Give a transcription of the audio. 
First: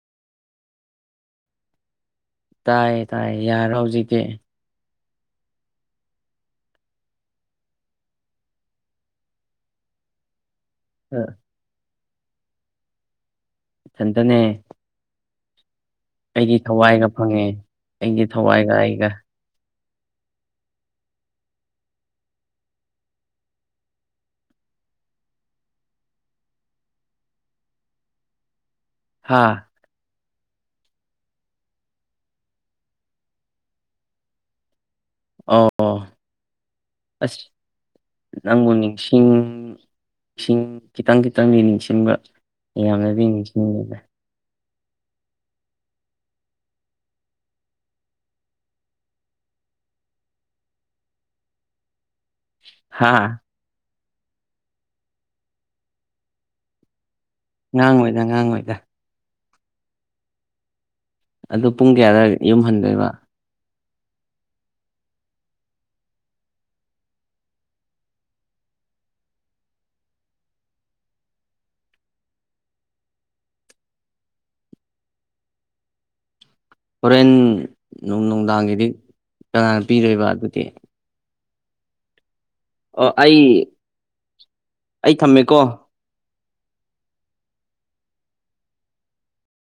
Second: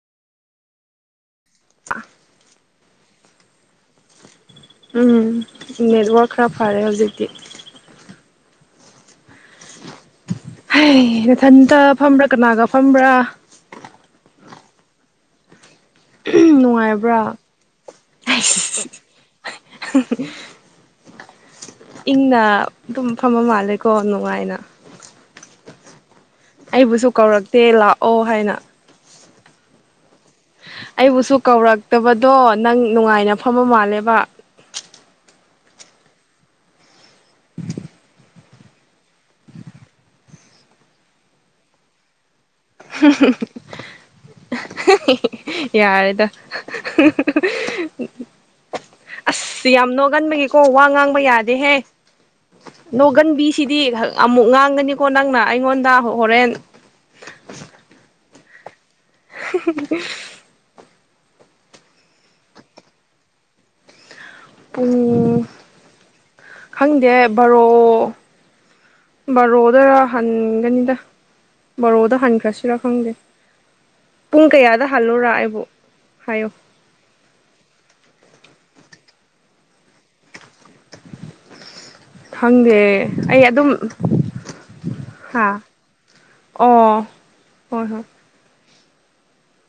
[inaudible] ꯇꯥꯏ ꯇꯥꯏ ꯌꯥꯔꯣ ꯍꯧꯖꯤꯛꯇꯤ ꯎꯝ ꯅꯦꯠꯋꯥꯛ ꯈꯔ ꯐꯔꯦ ꯍꯧꯖꯤꯛꯇꯤ ꯍꯩ ꯅꯊꯟꯇ ꯐꯝꯕ꯭ꯔꯥ ꯀꯅꯥꯒ ꯐꯝꯕ꯭ꯔꯥ ꯏꯊꯟꯇꯅꯦ ꯑꯩꯒꯤ ꯊꯋꯥꯏꯒ ꯅꯨꯡꯉꯥꯏꯕ꯭ꯔꯥ ꯐꯪꯉꯦ ꯑꯩꯒꯤ ꯊꯋꯥꯏꯒ ꯑꯩꯒ [unintelligible] ꯏꯪꯅ ꯑꯗꯨꯝ ꯐꯃ ꯃꯥꯜꯂꯦꯀꯣ ꯅꯨꯡꯉꯥꯏꯅ ꯑꯩꯕꯨꯁꯨ ꯀꯧꯔꯛꯇꯦ ꯂꯥꯛꯑꯣ ꯍꯥꯏꯅ ꯍꯥꯥ ꯑꯩꯕꯨꯁꯨ ꯀꯧꯔꯛꯇꯕꯗꯣ ꯅꯪ ꯅꯨꯡꯉꯥꯏꯅ ꯐꯝꯕ ꯃꯥꯜꯂꯦꯕ ꯑꯣ ꯑꯁ ꯅꯪꯕꯨ ꯅꯤꯡꯁꯤꯡ ꯏꯁꯤꯡ ꯈꯤꯇꯪ ꯈꯤꯇꯪꯗꯤ ꯅꯤꯡꯁꯤꯡꯕ ꯌꯥꯝꯅꯗꯤ [unintelligible] ꯌꯥꯔꯦꯗ ꯑꯁ ꯌꯥꯝ ꯅꯣꯛꯒꯟꯕꯒꯤꯀꯣ ꯋꯥ ꯉꯥꯡꯕ ꯌꯥꯗꯦꯍꯦ ꯍꯥ ꯅꯣꯡꯒꯟꯕꯤꯁꯤꯗꯤ ꯑꯃꯨꯛ ꯉꯥꯡꯒꯅꯤꯀꯣ ꯅꯪꯅ ꯑꯩꯉꯣꯟꯗ ꯍꯣꯔꯦꯟ ꯉꯉꯥꯡꯉꯣꯏꯗ ꯉꯉꯥꯡꯉꯣꯏꯗ [unintelligible] ꯑꯗꯨꯣ ꯄꯨꯡ ꯀꯌꯥꯗꯋꯥꯏ ꯌꯨꯝꯍꯟꯗꯣꯏꯕ ꯎꯝ ꯈꯪꯗꯦ ꯕꯥꯔꯣ ꯫ ꯕꯥꯔꯣꯗꯔ ꯍꯟꯒꯅꯤꯗ ꯫ ꯕꯤꯔꯣꯗ ꯍꯟꯈ꯭ꯔꯁꯤꯔ ꯈꯪꯗꯦ ꯫ ꯄꯨꯡ ꯀꯌꯥꯗ ꯍꯜꯂꯣꯔ ꯑꯩꯕꯨ ꯍꯥꯏꯌꯣ ꯫ ꯍꯣꯔꯦꯟ ꯅꯨꯡ ꯅꯨꯡꯗꯥꯡꯒꯤꯗꯤ ꯀꯅꯥꯅ ꯄꯤꯗꯣꯏꯕ ꯑꯗꯨꯗꯤ ꯫ [inaudible] ꯈꯪꯗꯦ ꯑꯩ ꯑꯗꯨꯝ ꯑꯩ ꯍꯥ ꯊꯝꯃꯦꯀꯣ ꯑꯣ ꯍꯣꯏ ꯍꯣꯏ